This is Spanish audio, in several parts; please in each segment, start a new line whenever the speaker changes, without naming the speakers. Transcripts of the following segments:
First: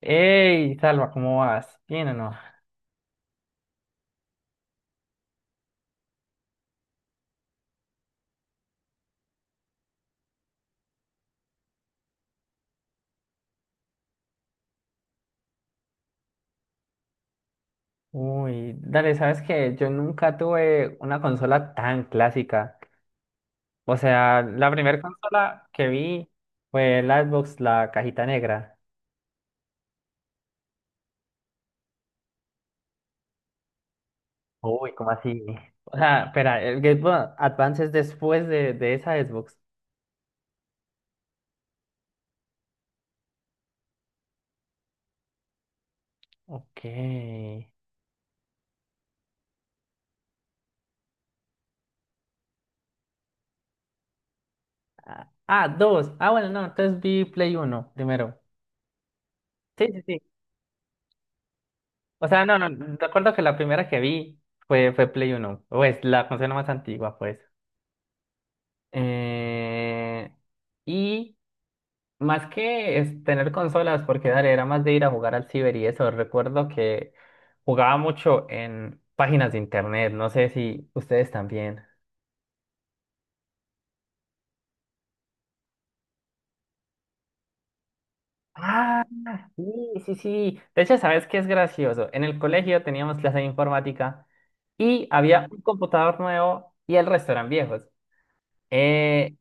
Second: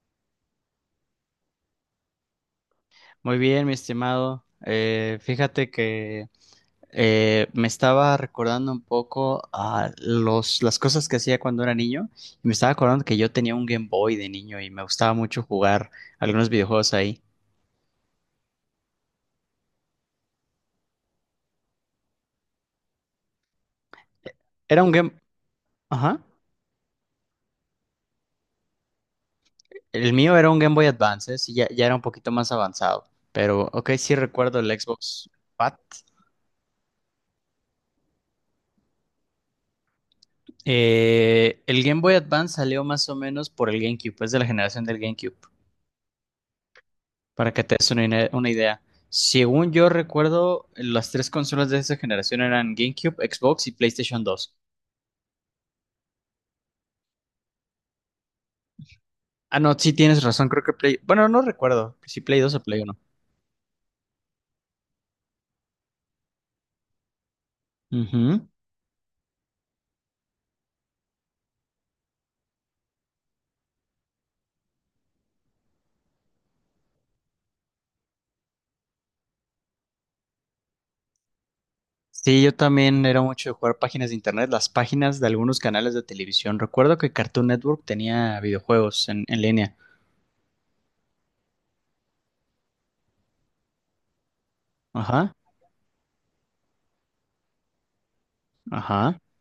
Hey, Salva, ¿cómo vas? ¿Bien o no?
Muy bien, mi estimado. Fíjate que me estaba recordando un poco a las cosas que hacía cuando era niño y me estaba acordando que yo tenía un Game Boy de niño y me gustaba mucho jugar algunos videojuegos ahí.
Uy, dale, ¿sabes qué? Yo nunca tuve una consola tan clásica. O sea, la
Era un
primera
Game.
consola que
Ajá.
vi fue la Xbox, la cajita negra.
El mío era un Game Boy Advance, ¿eh? Sí, ya era un poquito más avanzado, pero ok, sí recuerdo el
Uy, ¿cómo
Xbox
así?
Fat.
O sea, espera, el Game Boy Advance es después de esa Xbox.
El Game Boy Advance salió más o menos por el GameCube, es de la generación del GameCube.
Ok.
Para que te des una idea. Según yo recuerdo, las tres consolas de esa generación eran GameCube, Xbox y PlayStation dos.
Ah, ah, dos. Ah, bueno, no, entonces vi Play Uno primero.
Ah, no,
Sí,
sí
sí, sí.
tienes razón, creo que Play. Bueno, no recuerdo si
O
Play
sea,
dos
no,
o
no,
Play uno.
recuerdo que la primera que vi fue Play Uno. Pues la consola más antigua, pues.
Ujú.
Eh, y más que es tener consolas, porque dale, era más de ir a jugar al ciber y eso. Recuerdo que jugaba mucho en páginas de internet, no sé si ustedes también.
Sí, yo también era mucho de jugar páginas de internet, las páginas de algunos canales de televisión. Recuerdo que Cartoon Network tenía
Ah,
videojuegos en línea.
sí, sí, sí. De hecho, ¿sabes qué es gracioso? En el colegio teníamos clase de informática y
Ajá,
había un computador nuevo y el resto eran viejos.
ajá,
Eh,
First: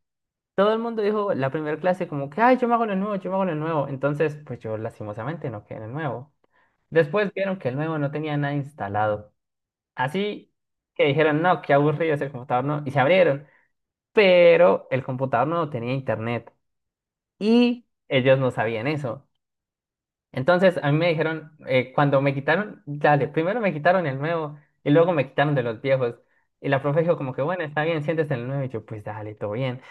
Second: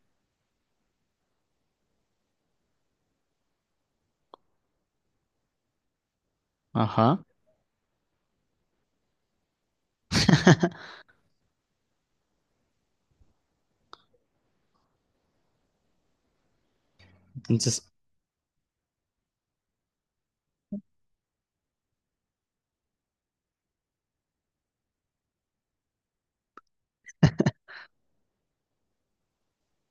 todo el mundo dijo la primera clase como que, ay, yo me hago lo nuevo, yo me hago lo nuevo. Entonces, pues yo lastimosamente no quedé en el nuevo.
ajá.
Después vieron que el nuevo no tenía nada instalado. Así que dijeron, no, qué aburrido ese computador, no. Y se abrieron. Pero el computador no tenía internet. Y
Entonces,
ellos no sabían eso. Entonces a mí me dijeron, cuando me quitaron, dale, primero me quitaron el nuevo y luego me quitaron de los viejos. Y la profe dijo como que, bueno, está bien, siéntese en el nuevo. Y yo, pues dale, todo bien.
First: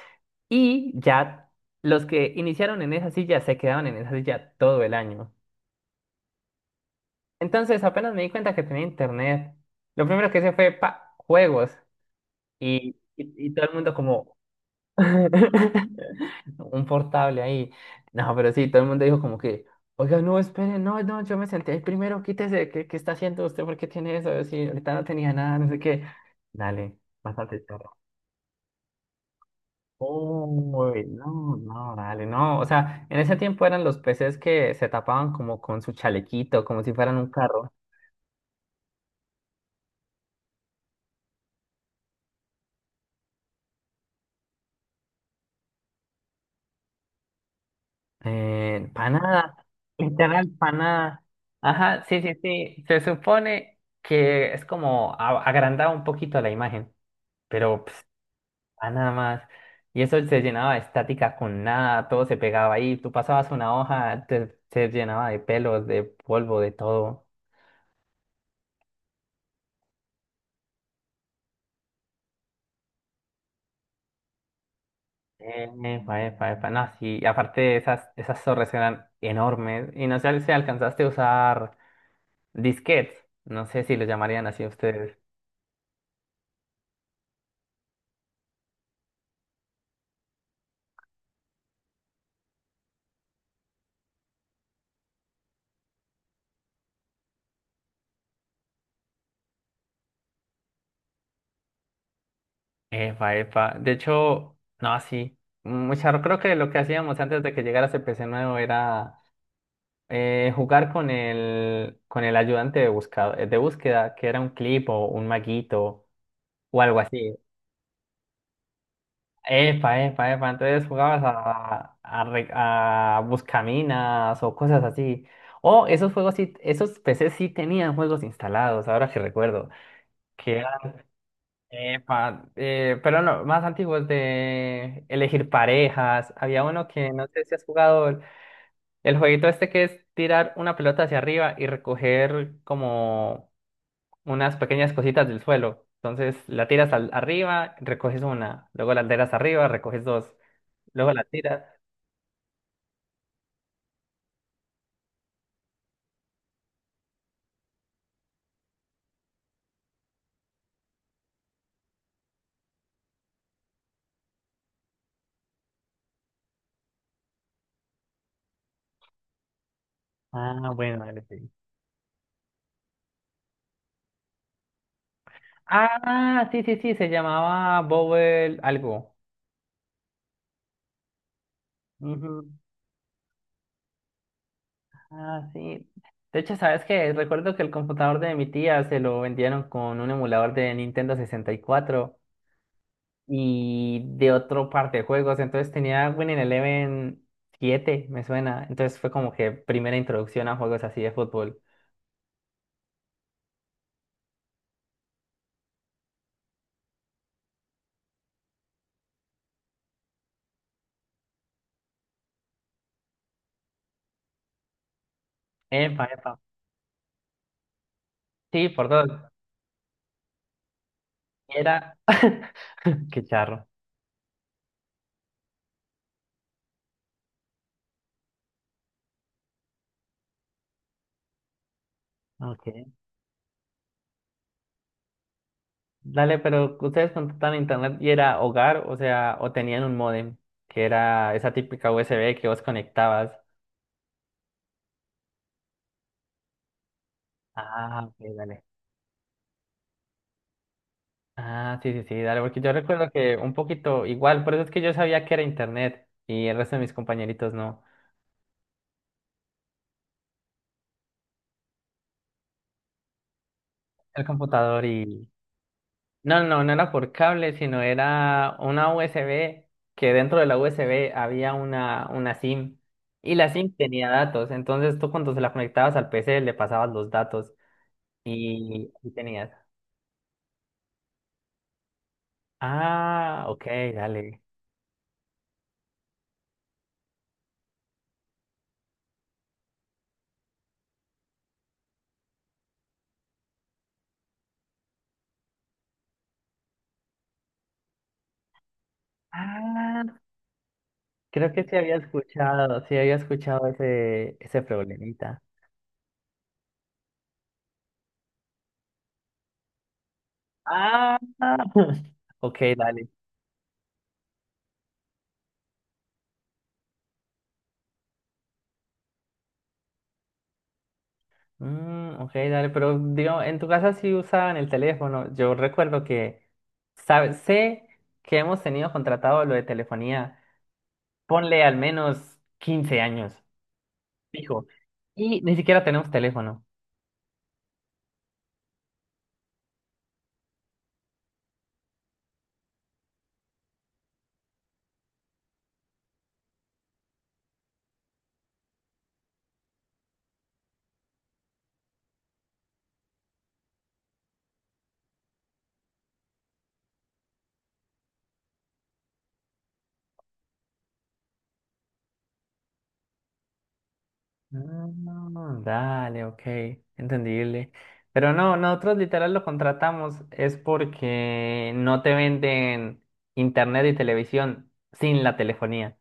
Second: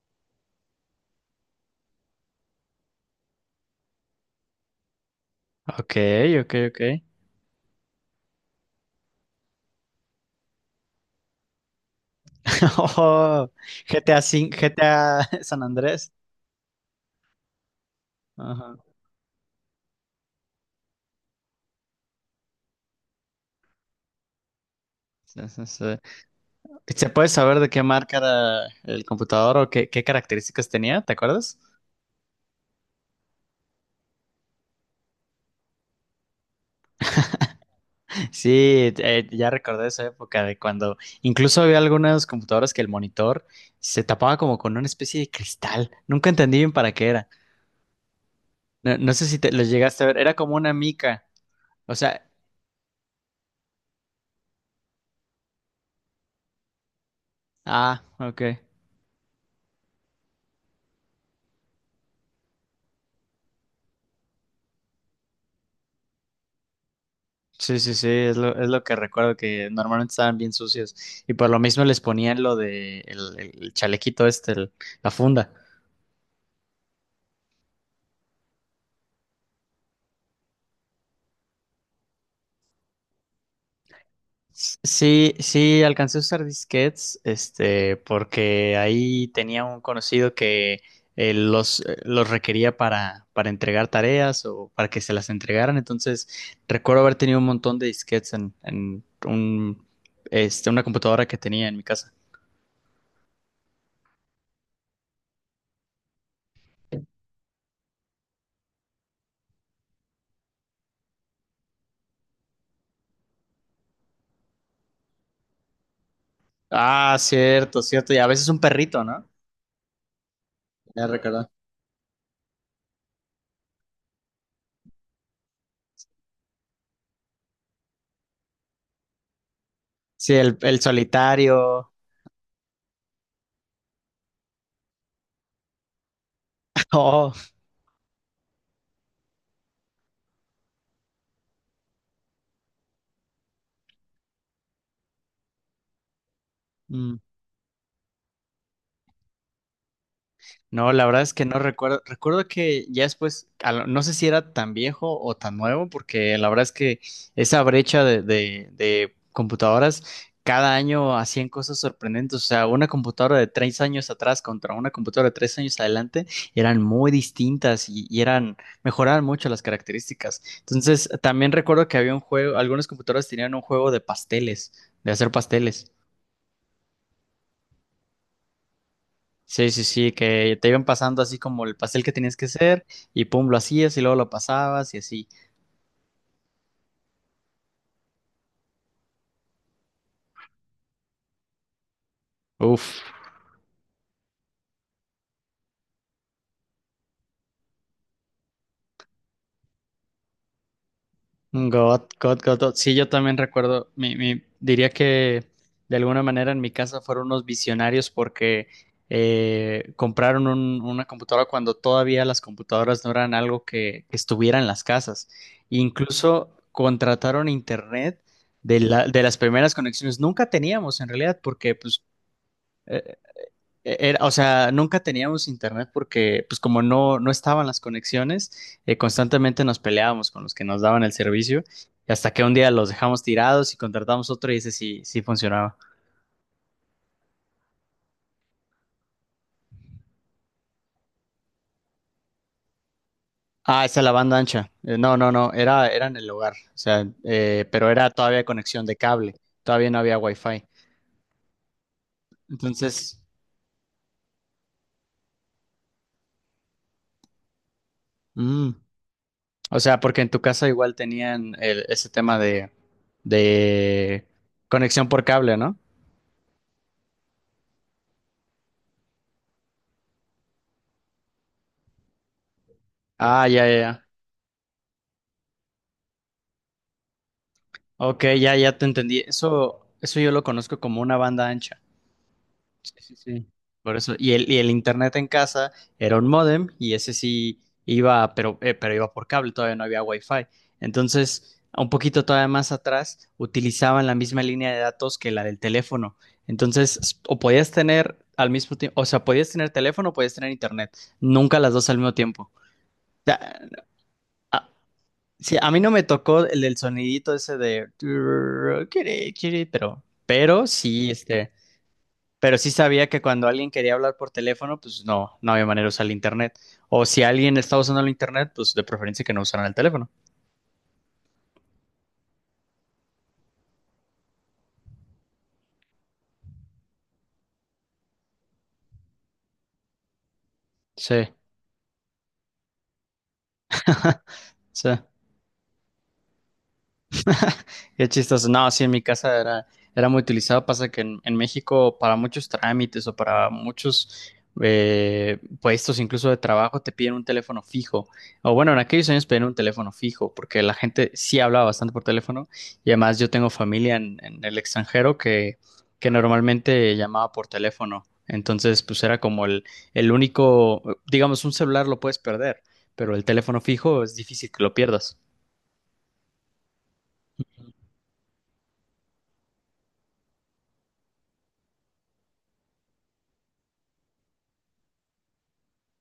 Y ya los que iniciaron en esa silla se quedaban en esa silla todo el año.
ok, ok, ok.
Entonces, apenas me di cuenta que tenía internet, lo primero que hice fue juegos. Y, y,
Oh,
y todo el mundo
GTA
como
5, GTA San Andrés.
un portable ahí. No, pero sí,
Ajá.
todo el mundo dijo como que, oiga, no, espere, no, no, yo me senté ahí primero, quítese, ¿qué está haciendo usted? ¿Por qué tiene eso? Yo, sí, ahorita no tenía
Sí,
nada,
sí,
no sé
sí.
qué. Dale,
¿Se puede saber
bastante
de qué
perro.
marca era el computador o qué características tenía?
Uy,
¿Te
no,
acuerdas?
no, dale, no. O sea, en ese tiempo eran los PCs que se tapaban como con su chalequito, como si fueran un carro.
Sí, ya recordé esa época de cuando incluso había algunas computadoras que el monitor se tapaba como con una especie de cristal. Nunca entendí bien para qué era.
Eh,
No,
para
no sé si te
nada,
los llegaste a ver, era
literal,
como una
para nada.
mica. O
Ajá, sí,
sea,
sí, sí. Se supone que es como agrandar un poquito la imagen, pero
ah, ok.
para nada más. Y eso se llenaba de estática con nada, todo se pegaba ahí. Tú pasabas una hoja, se llenaba de pelos, de polvo, de todo.
Sí, sí, sí, es lo que recuerdo que normalmente estaban bien sucios. Y por lo mismo les ponían lo de el chalequito este, la funda.
Epa, epa, epa. No, sí, y aparte esas torres eran enormes. Y no sé si alcanzaste a usar disquetes. No sé si lo llamarían así ustedes.
Sí, sí, alcancé a usar disquetes, porque ahí tenía un conocido que los requería para entregar tareas o para que se las entregaran. Entonces, recuerdo haber tenido un montón de disquetes en una computadora que tenía en mi casa.
Epa, epa. De hecho, no, sí. Mucha, creo que lo que hacíamos antes de que llegara ese PC nuevo era jugar con el ayudante de búsqueda, que era un clip o un maguito o algo
Ah,
así.
cierto, cierto. Y a veces un perrito, ¿no?
Epa, epa, epa. Entonces
Ya
jugabas
recordé.
a buscaminas o cosas así. O esos juegos sí, esos PCs sí tenían juegos instalados, ahora que recuerdo.
Sí, el solitario.
Epa, pero no, más antiguos de elegir parejas. Había uno que no
Oh.
sé si has jugado el jueguito este que es tirar una pelota hacia arriba y recoger como unas pequeñas cositas del suelo. Entonces la tiras
Mm.
arriba, recoges una, luego la tiras arriba, recoges dos,
No, la
luego
verdad
la
es que no
tiras.
recuerdo. Recuerdo que ya después, no sé si era tan viejo o tan nuevo, porque la verdad es que esa brecha de computadoras, cada año hacían cosas sorprendentes. O sea, una computadora de tres años atrás contra una computadora de tres años adelante eran muy distintas y mejoraban mucho las características.
Ah, bueno,
Entonces,
dale, sí.
también recuerdo que había un juego, algunas computadoras tenían un juego de pasteles, de hacer pasteles.
Ah, sí, sí, sí, se llamaba Bobble algo.
Sí, sí, sí, que te iban pasando así como el pastel que
Ujú.
tenías que hacer y pum, lo hacías y luego lo pasabas y así.
Ah, sí. De hecho, ¿sabes qué? Recuerdo que el computador de mi tía se lo vendieron con un emulador de Nintendo 64
Uf,
y de otro par de juegos. Entonces tenía Winning Eleven 7 me suena. Entonces fue como que primera introducción a juegos así de fútbol.
God, God, God, God. Sí, yo también recuerdo, diría que de alguna manera en mi casa fueron unos visionarios porque compraron una computadora cuando todavía las computadoras no eran algo que estuviera en las casas.
Epa, epa.
Incluso contrataron internet
Sí, por dos.
de las primeras conexiones. Nunca teníamos en realidad
Y
porque
Era.
pues, eh,
Qué charro.
Era, o sea, nunca teníamos internet porque, pues como no estaban las conexiones, constantemente nos peleábamos con los que nos daban el servicio, y hasta que un
Ok.
día los dejamos tirados y contratamos otro y ese sí funcionaba.
Dale, pero ustedes contrataban internet y era hogar, o sea, o tenían un módem, que era esa típica USB que vos conectabas.
Ah, esa es la banda ancha. No, no, no, era en el hogar, o sea, pero
Ah,
era
ok,
todavía
dale.
conexión de cable, todavía no había wifi.
Ah, sí, sí, sí, dale, porque yo recuerdo
Entonces,
que un poquito igual, por eso es que yo sabía que era internet y el resto de mis compañeritos no.
mm, o sea, porque en tu casa igual tenían ese tema de,
El
de
computador
conexión por
y...
cable, ¿no?
No, no, no era por cable, sino era una USB, que dentro de la USB había una SIM y
Ah,
la
ya,
SIM
ya, ya.
tenía datos, entonces tú cuando se la conectabas al PC le pasabas los datos
Ok, ya te
y
entendí.
tenías...
Eso yo lo conozco como una banda ancha. Sí, sí,
Ah,
sí.
ok,
Por eso, y
dale.
el, y el internet en casa era un módem y ese sí iba, pero iba por cable, todavía no había wifi. Entonces, un poquito todavía más atrás, utilizaban la misma línea de datos que la del teléfono. Entonces, o podías tener al mismo tiempo, o sea, podías tener teléfono o
Ah,
podías tener internet,
creo
nunca
que
las dos al mismo tiempo.
sí había
Ya,
escuchado ese
a-
problemita.
Sí, a mí no me tocó el del sonidito ese de turr, kiri, kiri, pero, pero sí,
Ah,
este, pero
ok,
sí sabía
dale.
que cuando alguien quería hablar por teléfono, pues no había manera de usar el internet. O si alguien estaba usando el internet, pues de preferencia que no usaran el teléfono.
Mm, ok, dale, pero digo, en tu casa sí usaban el teléfono. Yo recuerdo que sé que hemos tenido contratado lo de telefonía,
Sí,
ponle al menos 15 años, fijo,
sí.
y ni siquiera tenemos teléfono.
Qué chistoso. No, sí, en mi casa era muy utilizado. Pasa que en México para muchos trámites o para muchos puestos, incluso de trabajo, te piden un teléfono fijo. O bueno, en aquellos años pedían un teléfono fijo porque la gente sí hablaba bastante por teléfono y además yo tengo familia en el extranjero que normalmente llamaba por teléfono. Entonces, pues era como el único, digamos, un celular lo puedes perder, pero el teléfono fijo es difícil que lo pierdas.
Mm, dale, ok, entendible. Pero no, nosotros literal lo contratamos es porque no te venden internet y televisión sin la telefonía.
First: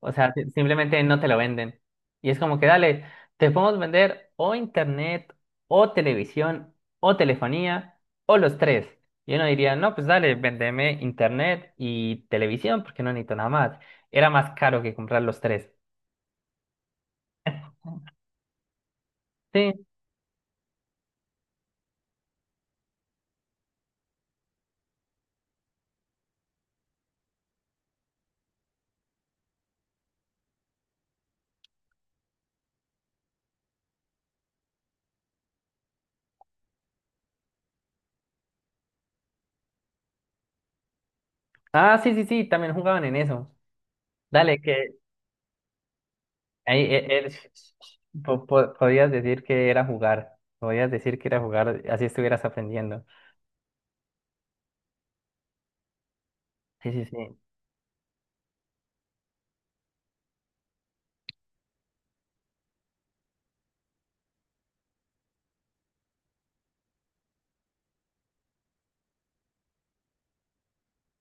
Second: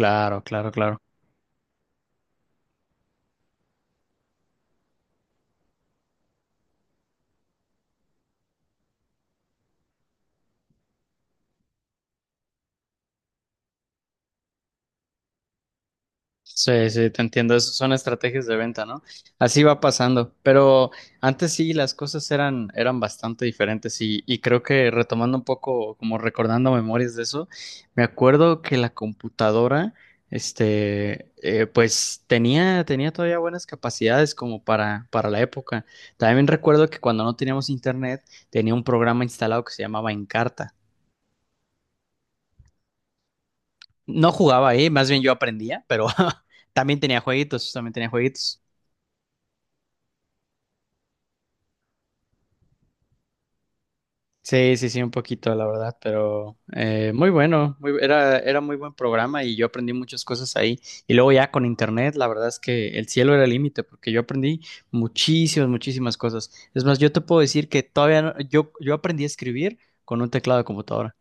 O sea,
claro, claro.
simplemente no te lo venden. Y es como que dale, te podemos vender o internet, o televisión, o telefonía, o los tres. Y uno diría, no, pues dale, vendeme internet y televisión porque no necesito nada más. Era más caro que comprar los tres.
Sí, sí, te entiendo. Eso son estrategias de venta, ¿no? Así va
Sí.
pasando. Pero antes sí, las cosas eran bastante diferentes y creo que retomando un poco, como recordando memorias de eso, me acuerdo que la computadora, pues tenía todavía buenas capacidades como para la época. También recuerdo que cuando no teníamos internet, tenía un programa instalado que se llamaba Encarta.
Ah, sí, sí, sí, también jugaban en eso.
No
Dale,
jugaba ahí,
que
más bien yo aprendía, pero
ahí
también tenía jueguitos, también tenía jueguitos.
podías decir que era jugar. Podías decir que era jugar, así estuvieras aprendiendo.
Sí, sí, sí, un poquito, la verdad, pero
Sí, sí,
muy
sí.
bueno, era muy buen programa y yo aprendí muchas cosas ahí. Y luego ya con internet, la verdad es que el cielo era el límite, porque yo aprendí muchísimas, muchísimas cosas. Es más, yo te puedo decir que todavía no- yo aprendí a escribir con un teclado de computadora.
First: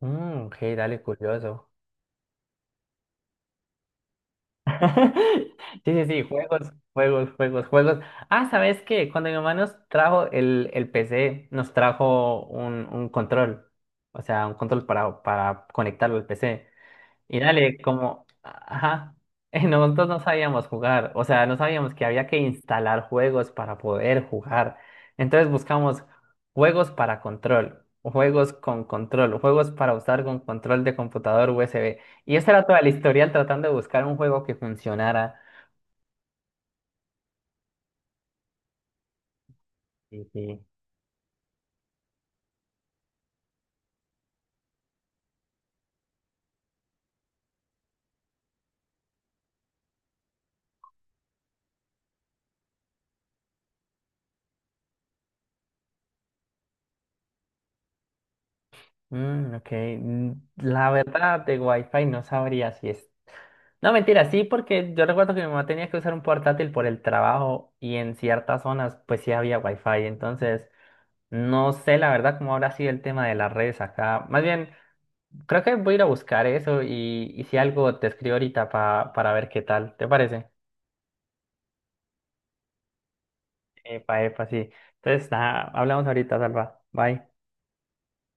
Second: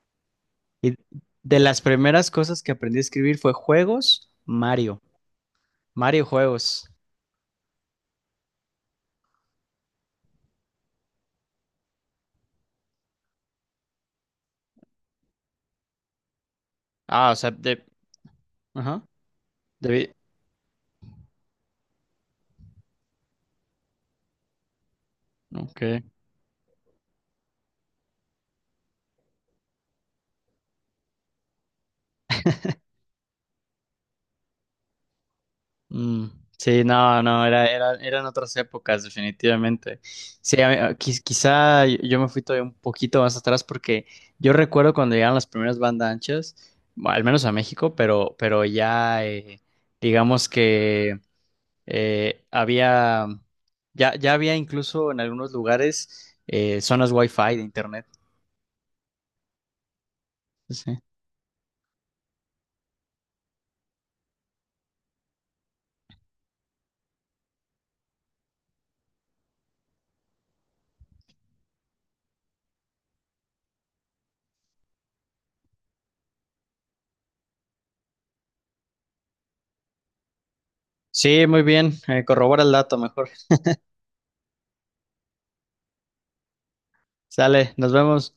Mm, ok,
Y
dale,
de
curioso.
las primeras cosas que aprendí a escribir fue juegos, Mario,
Sí, sí, sí,
Mario
juegos,
juegos.
juegos, juegos, juegos. Ah, ¿sabes qué? Cuando mi mamá nos trajo el PC, nos trajo un control, o sea, un control para conectarlo al PC.
Ah, o
Y
sea,
dale, como,
Ajá,
ajá, nosotros
de...
no sabíamos jugar, o sea, no sabíamos que había que instalar juegos para poder jugar. Entonces
Ok.
buscamos juegos para control, juegos con control, juegos para usar con control de computador USB. Y esa era toda la historial tratando de buscar un juego que funcionara.
Mm, sí, no, no, eran otras épocas, definitivamente.
Sí,
Sí,
sí,
a mí- a- quiz- quizá yo me fui todavía un poquito más atrás porque yo recuerdo cuando llegaron las primeras bandas anchas, bueno, al menos a México, pero ya digamos que eh, había, ya había incluso en algunos lugares zonas fi de internet.
mm, ok. Mm, la
Sí,
verdad de Wi-Fi no sabría si es... No, mentira, sí, porque yo recuerdo que mi mamá tenía que usar un portátil por el trabajo y en ciertas zonas pues sí había wifi, entonces no sé la verdad cómo habrá sido el tema de las redes acá. Más bien, creo que voy a ir a buscar eso y si algo te escribo ahorita para ver qué tal, ¿te parece?
sí, muy bien, corrobora el dato mejor.
Epa, epa, sí. Entonces, nada, hablamos ahorita, Salva. Bye.
Sale, nos vemos.